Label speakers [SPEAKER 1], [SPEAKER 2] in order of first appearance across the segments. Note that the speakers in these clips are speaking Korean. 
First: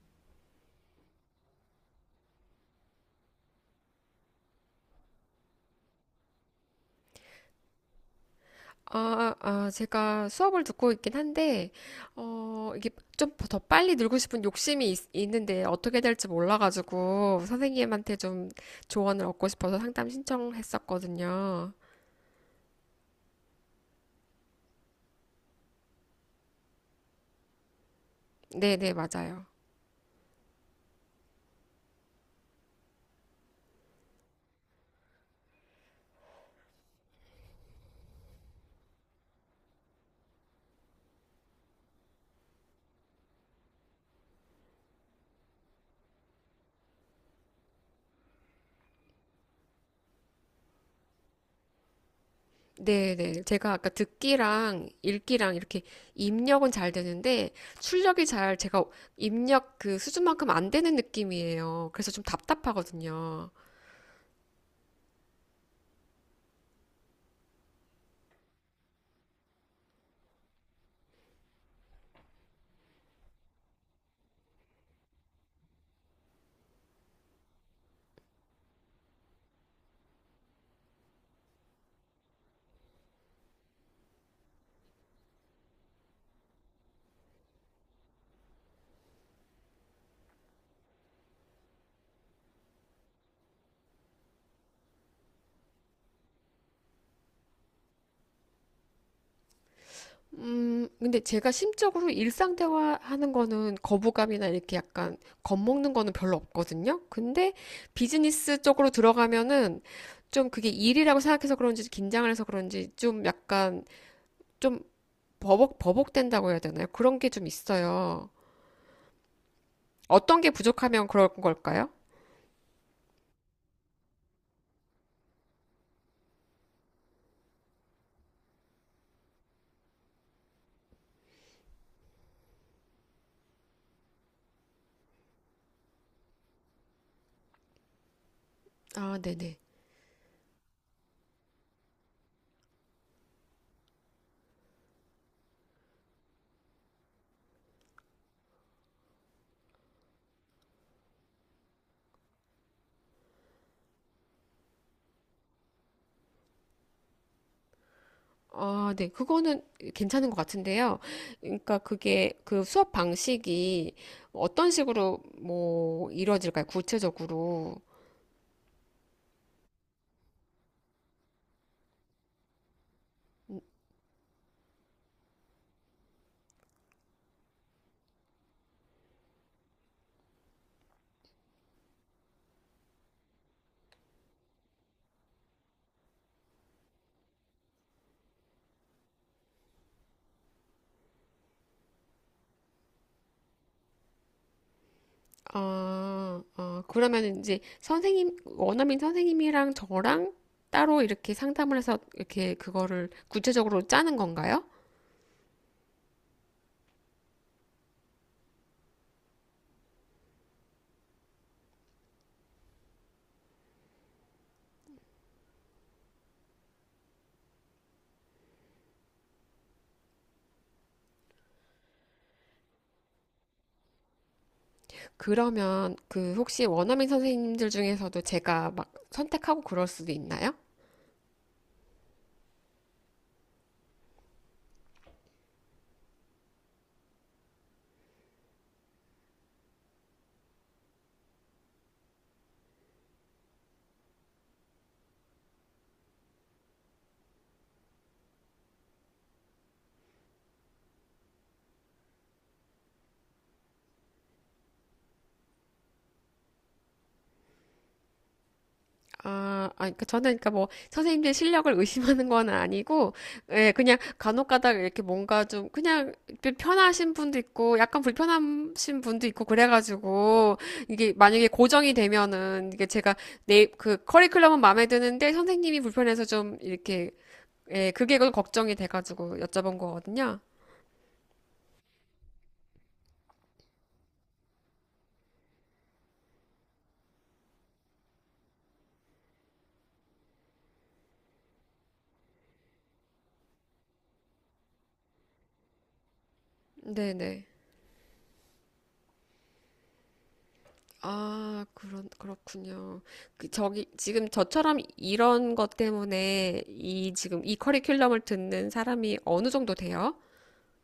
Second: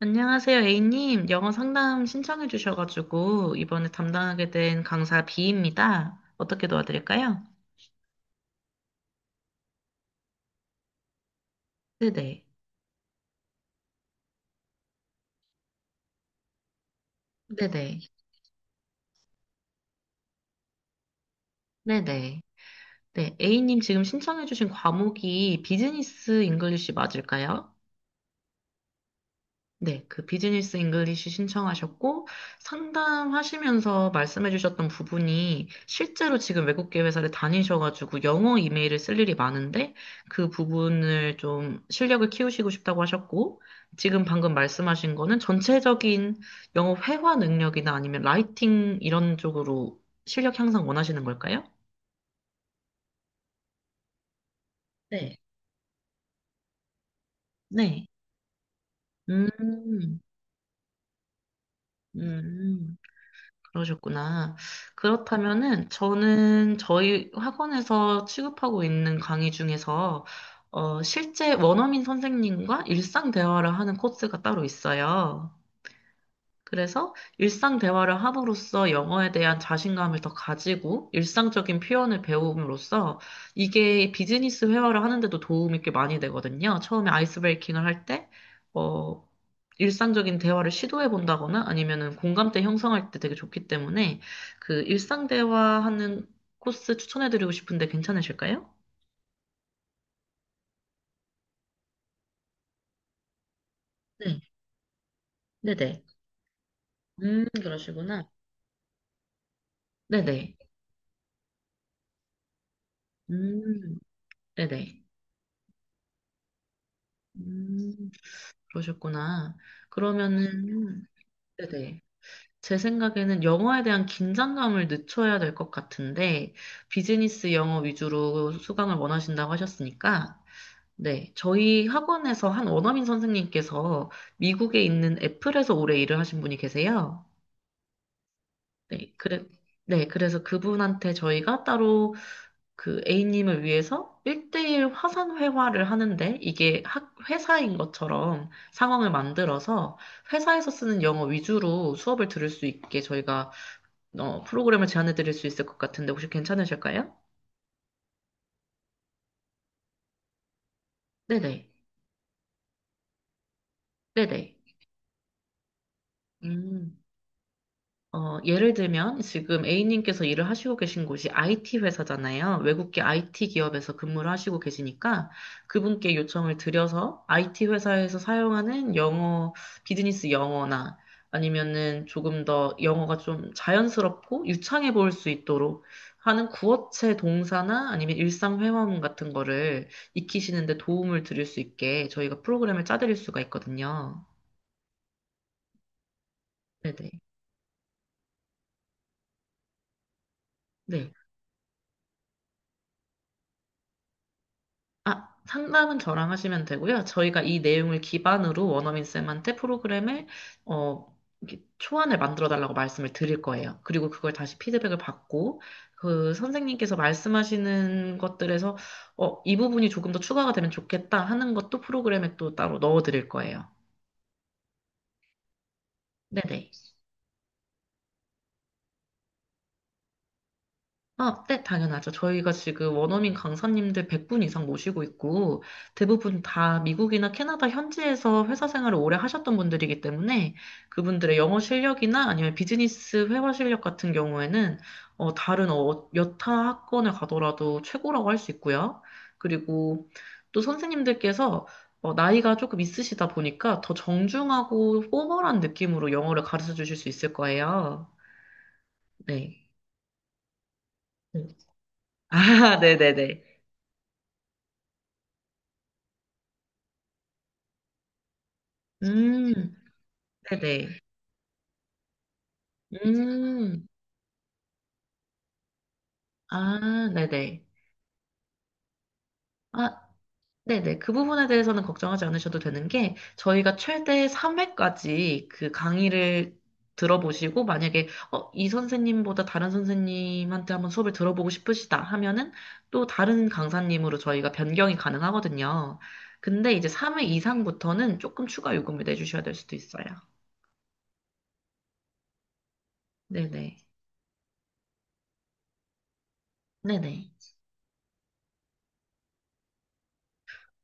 [SPEAKER 1] 안녕하세요, A님. 영어 상담 신청해 주셔가지고 이번에 담당하게 된 강사 B입니다. 어떻게 도와드릴까요?
[SPEAKER 2] 제가 수업을 듣고 있긴 한데,
[SPEAKER 1] 네네.
[SPEAKER 2] 이게 좀 더 빨리 늘고 싶은 욕심이 있는데 어떻게 될지 몰라가지고
[SPEAKER 1] 네네.
[SPEAKER 2] 선생님한테 좀 조언을 얻고 싶어서 상담 신청했었거든요.
[SPEAKER 1] 네네. 네, A님 지금 신청해 주신 과목이 비즈니스 잉글리시 맞을까요?
[SPEAKER 2] 네네, 맞아요.
[SPEAKER 1] 네, 그 비즈니스 잉글리시 신청하셨고 상담하시면서 말씀해 주셨던 부분이 실제로 지금 외국계 회사를 다니셔가지고 영어 이메일을 쓸 일이 많은데 그 부분을 좀 실력을 키우시고 싶다고 하셨고, 지금 방금 말씀하신 거는 전체적인 영어 회화 능력이나 아니면 라이팅 이런 쪽으로 실력 향상 원하시는 걸까요?
[SPEAKER 2] 네네. 제가 아까 듣기랑
[SPEAKER 1] 네.
[SPEAKER 2] 읽기랑 이렇게 입력은 잘 되는데
[SPEAKER 1] 네.
[SPEAKER 2] 출력이 잘 제가 입력 그
[SPEAKER 1] 음,
[SPEAKER 2] 수준만큼 안 되는 느낌이에요. 그래서 좀
[SPEAKER 1] 음.
[SPEAKER 2] 답답하거든요.
[SPEAKER 1] 그러셨구나. 그렇다면은 저는 저희 학원에서 취급하고 있는 강의 중에서 실제 원어민 선생님과 일상 대화를 하는 코스가 따로 있어요. 그래서 일상 대화를 함으로써 영어에 대한 자신감을 더 가지고 일상적인 표현을 배움으로써 이게 비즈니스 회화를 하는데도 도움이 꽤 많이 되거든요. 처음에 아이스 브레이킹을 할 때 어, 일상적인 대화를 시도해 본다거나 아니면은 공감대 형성할 때 되게 좋기 때문에 그 일상 대화하는 코스 추천해 드리고 싶은데 괜찮으실까요?
[SPEAKER 2] 근데 제가 심적으로 일상 대화하는 거는
[SPEAKER 1] 네,
[SPEAKER 2] 거부감이나 이렇게 약간 겁먹는
[SPEAKER 1] 네네.
[SPEAKER 2] 거는 별로 없거든요. 근데
[SPEAKER 1] 그러시구나.
[SPEAKER 2] 비즈니스 쪽으로 들어가면은 좀
[SPEAKER 1] 네네.
[SPEAKER 2] 그게 일이라고 생각해서 그런지 긴장을 해서 그런지 좀 약간
[SPEAKER 1] 음,
[SPEAKER 2] 좀
[SPEAKER 1] 네네.
[SPEAKER 2] 버벅된다고 해야 되나요? 그런 게 좀
[SPEAKER 1] 음.
[SPEAKER 2] 있어요.
[SPEAKER 1] 그러셨구나.
[SPEAKER 2] 어떤 게
[SPEAKER 1] 그러면은,
[SPEAKER 2] 부족하면 그럴 걸까요?
[SPEAKER 1] 네네. 제 생각에는 영어에 대한 긴장감을 늦춰야 될 것 같은데, 비즈니스 영어 위주로 수강을 원하신다고 하셨으니까, 네, 저희 학원에서 한 원어민 선생님께서 미국에 있는 애플에서 오래 일을 하신 분이 계세요. 네,
[SPEAKER 2] 아, 네네.
[SPEAKER 1] 네, 그래서 그분한테 저희가 따로 그 A님을 위해서 1대1 화상 회화를 하는데 이게 회사인 것처럼 상황을 만들어서 회사에서 쓰는 영어 위주로 수업을 들을 수 있게 저희가 프로그램을 제안해 드릴 수 있을 것 같은데 혹시 괜찮으실까요?
[SPEAKER 2] 아, 네. 그거는 괜찮은 것 같은데요.
[SPEAKER 1] 네네.
[SPEAKER 2] 그러니까 그게 그 수업 방식이
[SPEAKER 1] 네네.
[SPEAKER 2] 어떤 식으로 뭐 이루어질까요?
[SPEAKER 1] 음.
[SPEAKER 2] 구체적으로.
[SPEAKER 1] 예를 들면 지금 A님께서 일을 하시고 계신 곳이 IT 회사잖아요. 외국계 IT
[SPEAKER 2] 음,
[SPEAKER 1] 기업에서 근무를 하시고 계시니까 그분께 요청을 드려서 IT 회사에서 사용하는 영어, 비즈니스 영어나 아니면은 조금 더 영어가 좀 자연스럽고 유창해 보일 수 있도록 하는 구어체 동사나 아니면 일상 회화문 같은 거를 익히시는데 도움을 드릴 수 있게 저희가 프로그램을 짜드릴 수가 있거든요. 네네.
[SPEAKER 2] 그러면 이제 선생님, 원어민 선생님이랑 저랑 따로
[SPEAKER 1] 네.
[SPEAKER 2] 이렇게 상담을 해서 이렇게 그거를 구체적으로 짜는 건가요?
[SPEAKER 1] 아, 상담은 저랑 하시면 되고요. 저희가 이 내용을 기반으로 원어민 쌤한테 프로그램을 어, 이렇게 초안을 만들어 달라고 말씀을 드릴 거예요. 그리고 그걸 다시 피드백을 받고 그 선생님께서 말씀하시는 것들에서 이 부분이 조금 더 추가가 되면 좋겠다 하는 것도 프로그램에 또 따로 넣어 드릴 거예요.
[SPEAKER 2] 그러면 그 혹시
[SPEAKER 1] 네네.
[SPEAKER 2] 원어민 선생님들 중에서도 제가 막 선택하고 그럴 수도 있나요?
[SPEAKER 1] 아, 네, 당연하죠. 저희가 지금 원어민 강사님들 100분 이상 모시고 있고, 대부분 다 미국이나 캐나다 현지에서 회사 생활을 오래 하셨던 분들이기 때문에, 그분들의 영어 실력이나 아니면 비즈니스 회화 실력 같은 경우에는 여타 학원을 가더라도 최고라고 할 수 있고요. 그리고 또 선생님들께서 나이가 조금 있으시다 보니까 더 정중하고 포멀한 느낌으로 영어를 가르쳐 주실 수 있을 거예요. 네.
[SPEAKER 2] 그러니까 저는 그러니까 뭐 선생님들
[SPEAKER 1] 네.
[SPEAKER 2] 실력을 의심하는 건
[SPEAKER 1] 아,
[SPEAKER 2] 아니고,
[SPEAKER 1] 네네네.
[SPEAKER 2] 예, 그냥 간혹가다가 이렇게 뭔가 좀 그냥 편하신 분도 있고, 약간 불편하신 분도 있고
[SPEAKER 1] 음,
[SPEAKER 2] 그래가지고
[SPEAKER 1] 네네.
[SPEAKER 2] 이게 만약에 고정이 되면은 이게 제가 내
[SPEAKER 1] 음,
[SPEAKER 2] 그 커리큘럼은 마음에 드는데 선생님이 불편해서 좀
[SPEAKER 1] 아,
[SPEAKER 2] 이렇게
[SPEAKER 1] 네네.
[SPEAKER 2] 예, 그게 그 걱정이 돼가지고 여쭤본
[SPEAKER 1] 아,
[SPEAKER 2] 거거든요.
[SPEAKER 1] 네네. 그 부분에 대해서는 걱정하지 않으셔도 되는 게, 저희가 최대 3회까지 그 강의를 들어보시고, 만약에, 이 선생님보다 다른 선생님한테 한번 수업을 들어보고 싶으시다 하면은, 또 다른 강사님으로 저희가 변경이 가능하거든요. 근데 이제 3회
[SPEAKER 2] 네네.
[SPEAKER 1] 이상부터는 조금 추가 요금을 내주셔야 될 수도 있어요.
[SPEAKER 2] 아, 그렇군요. 그,
[SPEAKER 1] 네네.
[SPEAKER 2] 저기, 지금 저처럼 이런 것 때문에 이,
[SPEAKER 1] 네네.
[SPEAKER 2] 지금 이 커리큘럼을 듣는 사람이 어느 정도 돼요?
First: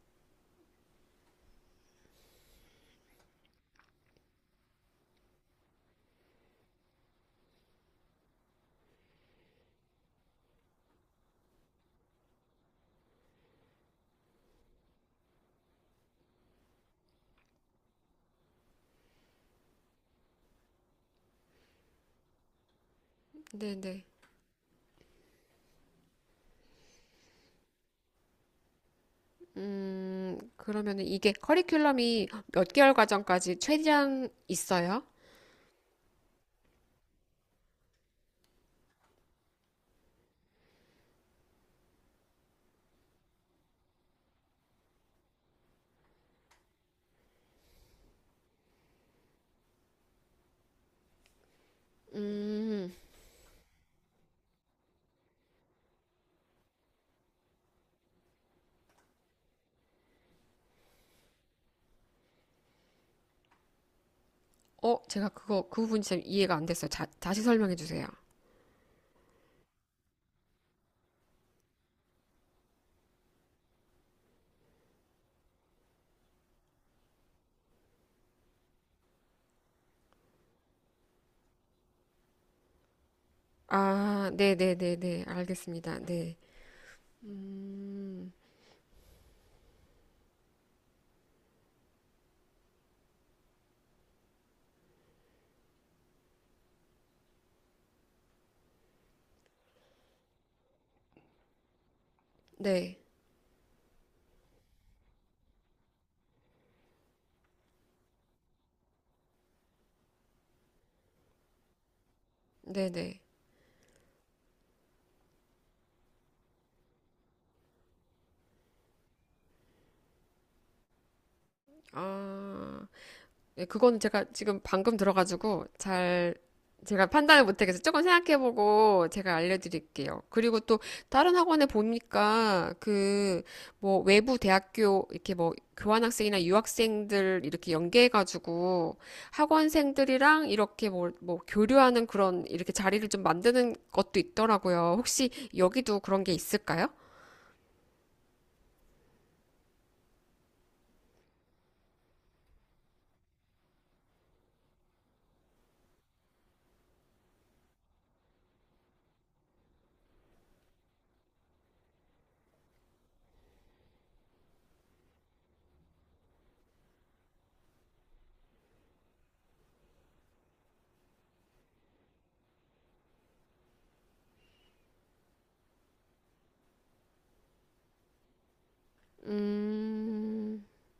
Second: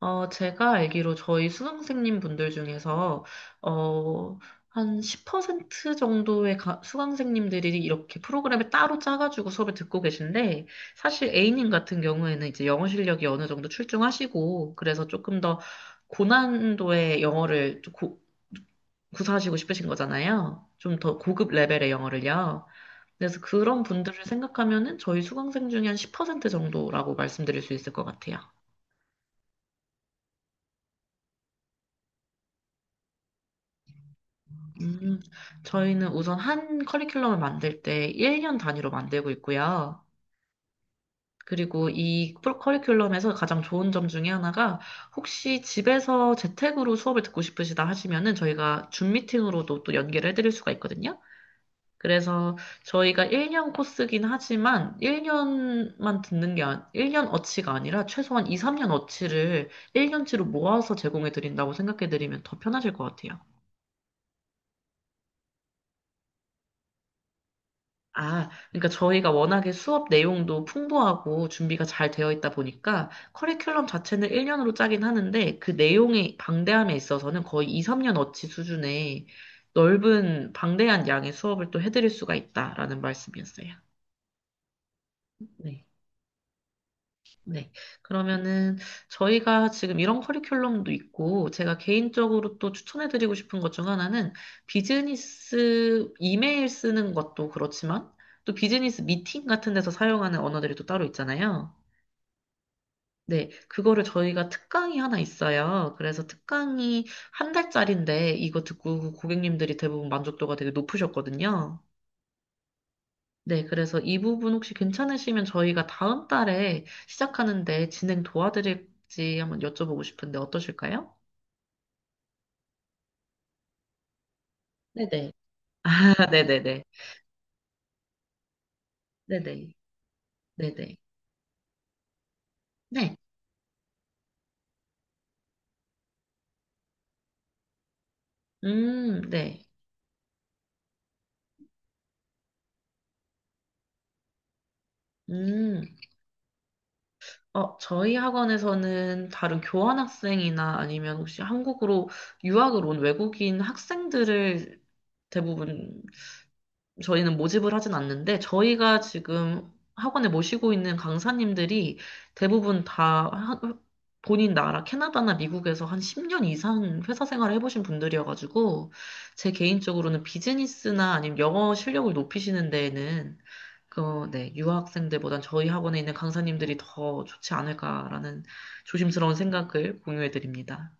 [SPEAKER 1] 제가 알기로 저희 수강생님 분들 중에서, 어, 한 10% 정도의 수강생님들이 이렇게 프로그램을 따로 짜가지고 수업을 듣고 계신데, 사실 A님 같은 경우에는 이제 영어 실력이 어느 정도 출중하시고, 그래서 조금 더 고난도의 영어를 좀 구사하시고 싶으신 거잖아요. 좀 더 고급 레벨의 영어를요. 그래서 그런
[SPEAKER 2] 네네.
[SPEAKER 1] 분들을 생각하면은 저희 수강생 중에 한 10% 정도라고 말씀드릴 수 있을 것 같아요.
[SPEAKER 2] 그러면 이게 커리큘럼이 몇 개월 과정까지 최대한 있어요?
[SPEAKER 1] 음, 저희는 우선 한 커리큘럼을 만들 때 1년 단위로 만들고 있고요. 그리고 이 커리큘럼에서 가장 좋은 점 중에 하나가 혹시 집에서 재택으로 수업을 듣고 싶으시다 하시면은 저희가 줌 미팅으로도 또 연계를 해드릴 수가 있거든요. 그래서
[SPEAKER 2] 음,
[SPEAKER 1] 저희가 1년 코스긴 하지만 1년만 듣는 게, 아, 1년 어치가 아니라 최소한 2, 3년 어치를 1년치로 모아서 제공해 드린다고 생각해 드리면 더 편하실 것 같아요.
[SPEAKER 2] 어, 제가 그 부분이 참 이해가 안 됐어요. 자, 다시 설명해 주세요.
[SPEAKER 1] 아, 그러니까 저희가 워낙에 수업 내용도 풍부하고 준비가 잘 되어 있다 보니까 커리큘럼 자체는 1년으로 짜긴 하는데 그 내용의 방대함에 있어서는 거의 2, 3년어치 수준의 넓은 방대한 양의 수업을 또 해드릴 수가 있다라는 말씀이었어요.
[SPEAKER 2] 아, 네네네네.
[SPEAKER 1] 네.
[SPEAKER 2] 알겠습니다. 네.
[SPEAKER 1] 네.
[SPEAKER 2] 음,
[SPEAKER 1] 그러면은 저희가 지금 이런 커리큘럼도 있고 제가 개인적으로 또 추천해드리고 싶은 것 중 하나는 비즈니스 이메일 쓰는 것도 그렇지만 또 비즈니스 미팅 같은 데서 사용하는 언어들이 또 따로 있잖아요.
[SPEAKER 2] 네.
[SPEAKER 1] 네. 그거를 저희가 특강이 하나 있어요. 그래서 특강이 한 달짜린데 이거 듣고 그 고객님들이 대부분 만족도가 되게 높으셨거든요.
[SPEAKER 2] 네네.
[SPEAKER 1] 네, 그래서 이 부분 혹시 괜찮으시면 저희가 다음 달에 시작하는데 진행 도와드릴지 한번 여쭤보고 싶은데 어떠실까요?
[SPEAKER 2] 아. 예, 그거는 제가 지금 방금
[SPEAKER 1] 네네.
[SPEAKER 2] 들어가지고
[SPEAKER 1] 아,
[SPEAKER 2] 잘
[SPEAKER 1] 네네네.
[SPEAKER 2] 제가 판단을 못하겠어요. 조금 생각해보고 제가
[SPEAKER 1] 네네.
[SPEAKER 2] 알려드릴게요. 그리고 또
[SPEAKER 1] 네네.
[SPEAKER 2] 다른 학원에 보니까
[SPEAKER 1] 네.
[SPEAKER 2] 그 뭐 외부 대학교 이렇게 뭐 교환학생이나 유학생들 이렇게 연계해가지고
[SPEAKER 1] 네.
[SPEAKER 2] 학원생들이랑 이렇게 뭐 교류하는 그런 이렇게 자리를 좀 만드는 것도 있더라고요. 혹시
[SPEAKER 1] 음,
[SPEAKER 2] 여기도 그런 게 있을까요?
[SPEAKER 1] 저희 학원에서는 다른 교환학생이나 아니면 혹시 한국으로 유학을 온 외국인 학생들을 대부분 저희는 모집을 하진 않는데, 저희가 지금 학원에 모시고 있는 강사님들이 대부분 다 본인 나라 캐나다나 미국에서 한 10년 이상 회사 생활을 해보신 분들이어가지고 제 개인적으로는 비즈니스나 아니면 영어 실력을 높이시는 데에는 네, 유학생들보단 저희 학원에 있는 강사님들이 더 좋지 않을까라는 조심스러운 생각을 공유해
[SPEAKER 2] 음,
[SPEAKER 1] 드립니다.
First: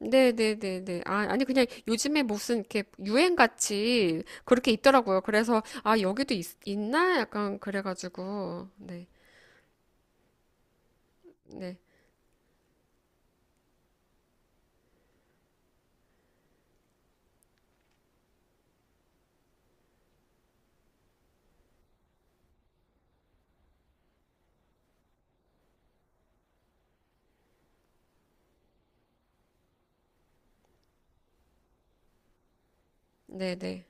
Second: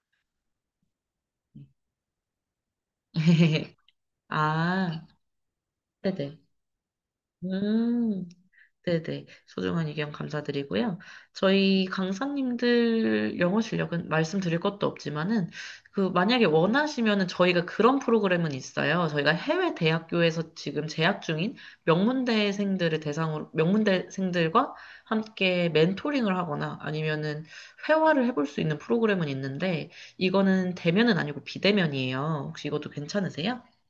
[SPEAKER 2] 네네네네. 아, 아니, 그냥 요즘에 무슨 이렇게 유행같이 그렇게
[SPEAKER 1] 아,
[SPEAKER 2] 있더라고요. 그래서, 아, 여기도
[SPEAKER 1] 네네.
[SPEAKER 2] 있나? 약간
[SPEAKER 1] 음.
[SPEAKER 2] 그래가지고, 네.
[SPEAKER 1] 네네. 소중한 의견 감사드리고요.
[SPEAKER 2] 네.
[SPEAKER 1] 저희 강사님들 영어 실력은 말씀드릴 것도 없지만은, 만약에 원하시면은 저희가 그런 프로그램은 있어요. 저희가 해외 대학교에서 지금 재학 중인 명문대생들을 대상으로, 명문대생들과 함께 멘토링을 하거나 아니면은 회화를 해볼 수 있는 프로그램은 있는데, 이거는 대면은 아니고 비대면이에요. 혹시 이것도 괜찮으세요?
[SPEAKER 2] 네네.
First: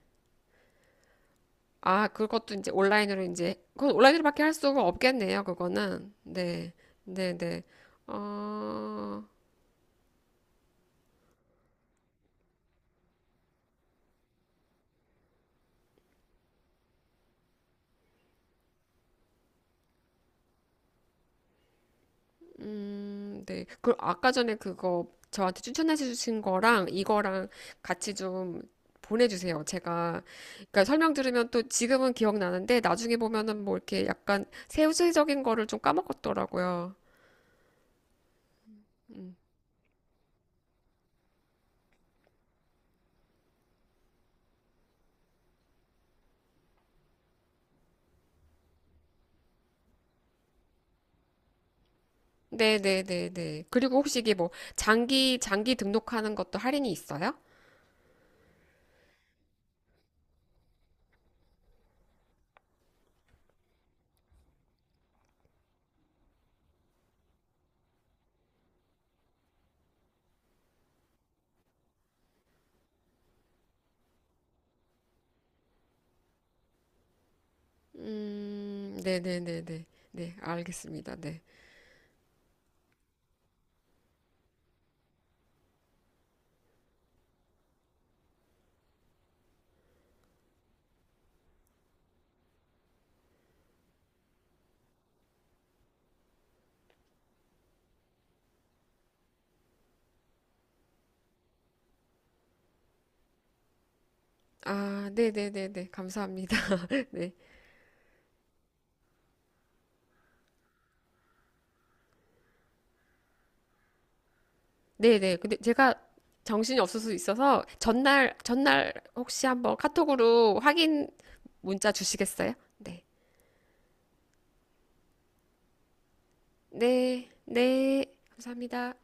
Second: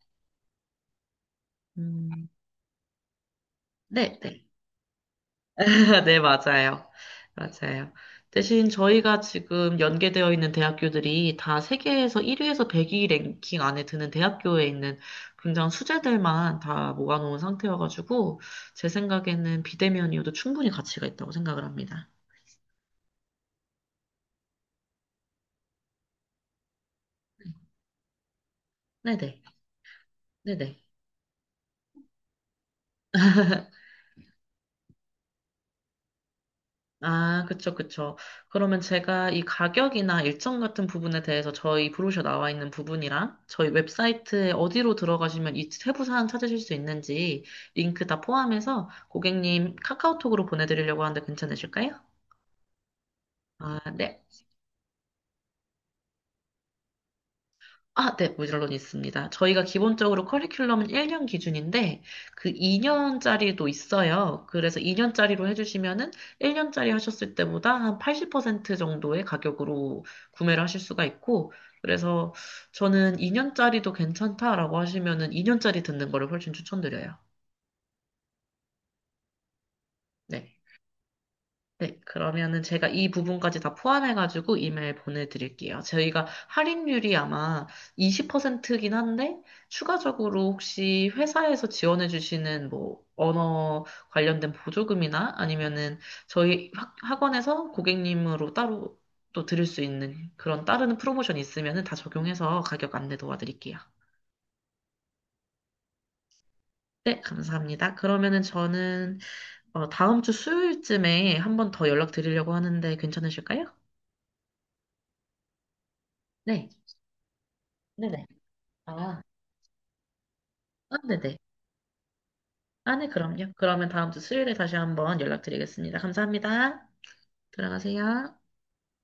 [SPEAKER 2] 아,
[SPEAKER 1] 음,
[SPEAKER 2] 그것도 이제 온라인으로 이제, 그건
[SPEAKER 1] 네,
[SPEAKER 2] 온라인으로밖에
[SPEAKER 1] 네.
[SPEAKER 2] 할 수가 없겠네요. 그거는.
[SPEAKER 1] 네,
[SPEAKER 2] 네.
[SPEAKER 1] 맞아요.
[SPEAKER 2] 네네.
[SPEAKER 1] 맞아요. 대신 저희가
[SPEAKER 2] 어,
[SPEAKER 1] 지금 연계되어 있는 대학교들이 다 세계에서 1위에서 100위 랭킹 안에 드는 대학교에 있는 굉장한 수재들만 다 모아놓은 상태여가지고, 제 생각에는 비대면이어도 충분히 가치가 있다고 생각을 합니다.
[SPEAKER 2] 네. 그럼 아까 전에 그거 저한테 추천해 주신 거랑 이거랑 같이 좀
[SPEAKER 1] 네네.
[SPEAKER 2] 보내주세요. 제가,
[SPEAKER 1] 네네.
[SPEAKER 2] 그러니까 설명 들으면 또 지금은 기억나는데 나중에 보면은 뭐 이렇게 약간 세부적인 거를 좀 까먹었더라고요.
[SPEAKER 1] 아, 그쵸, 그쵸. 그러면 제가 이 가격이나 일정 같은 부분에 대해서 저희 브로셔 나와 있는 부분이랑 저희 웹사이트에 어디로 들어가시면 이 세부 사항 찾으실 수 있는지 링크 다 포함해서 고객님 카카오톡으로 보내드리려고 하는데 괜찮으실까요?
[SPEAKER 2] 네네네네.
[SPEAKER 1] 아,
[SPEAKER 2] 그리고 혹시
[SPEAKER 1] 네.
[SPEAKER 2] 이게 뭐 장기 등록하는 것도 할인이 있어요?
[SPEAKER 1] 아, 네, 물론 있습니다. 저희가 기본적으로 커리큘럼은 1년 기준인데, 그 2년짜리도 있어요. 그래서 2년짜리로 해주시면은 1년짜리 하셨을 때보다 한 80% 정도의 가격으로 구매를 하실 수가 있고, 그래서 저는 2년짜리도 괜찮다라고 하시면은 2년짜리 듣는 거를 훨씬 추천드려요.
[SPEAKER 2] 네네네네. 네, 네, 네. 네,
[SPEAKER 1] 네.
[SPEAKER 2] 알겠습니다. 네.
[SPEAKER 1] 네, 그러면은 제가 이 부분까지 다 포함해가지고 이메일 보내드릴게요. 저희가 할인율이 아마 20%긴 한데, 추가적으로 혹시 회사에서 지원해주시는 뭐, 언어 관련된 보조금이나 아니면은 저희 학원에서 고객님으로 따로 또 드릴 수 있는 그런 따르는 프로모션이 있으면은 다 적용해서 가격 안내 도와드릴게요.
[SPEAKER 2] 아, 네네네네. 감사합니다.
[SPEAKER 1] 네,
[SPEAKER 2] 네.
[SPEAKER 1] 감사합니다. 그러면은 저는 다음 주 수요일쯤에 한번 더 연락드리려고 하는데 괜찮으실까요?
[SPEAKER 2] 네네. 근데 제가
[SPEAKER 1] 네.
[SPEAKER 2] 정신이 없을 수 있어서
[SPEAKER 1] 네네.
[SPEAKER 2] 전날
[SPEAKER 1] 아,
[SPEAKER 2] 혹시 한번 카톡으로
[SPEAKER 1] 아,
[SPEAKER 2] 확인
[SPEAKER 1] 네네.
[SPEAKER 2] 문자 주시겠어요?
[SPEAKER 1] 아,
[SPEAKER 2] 네.
[SPEAKER 1] 네, 그럼요. 그러면 다음 주 수요일에 다시 한번 연락드리겠습니다. 감사합니다.
[SPEAKER 2] 네. 네.
[SPEAKER 1] 들어가세요.
[SPEAKER 2] 감사합니다.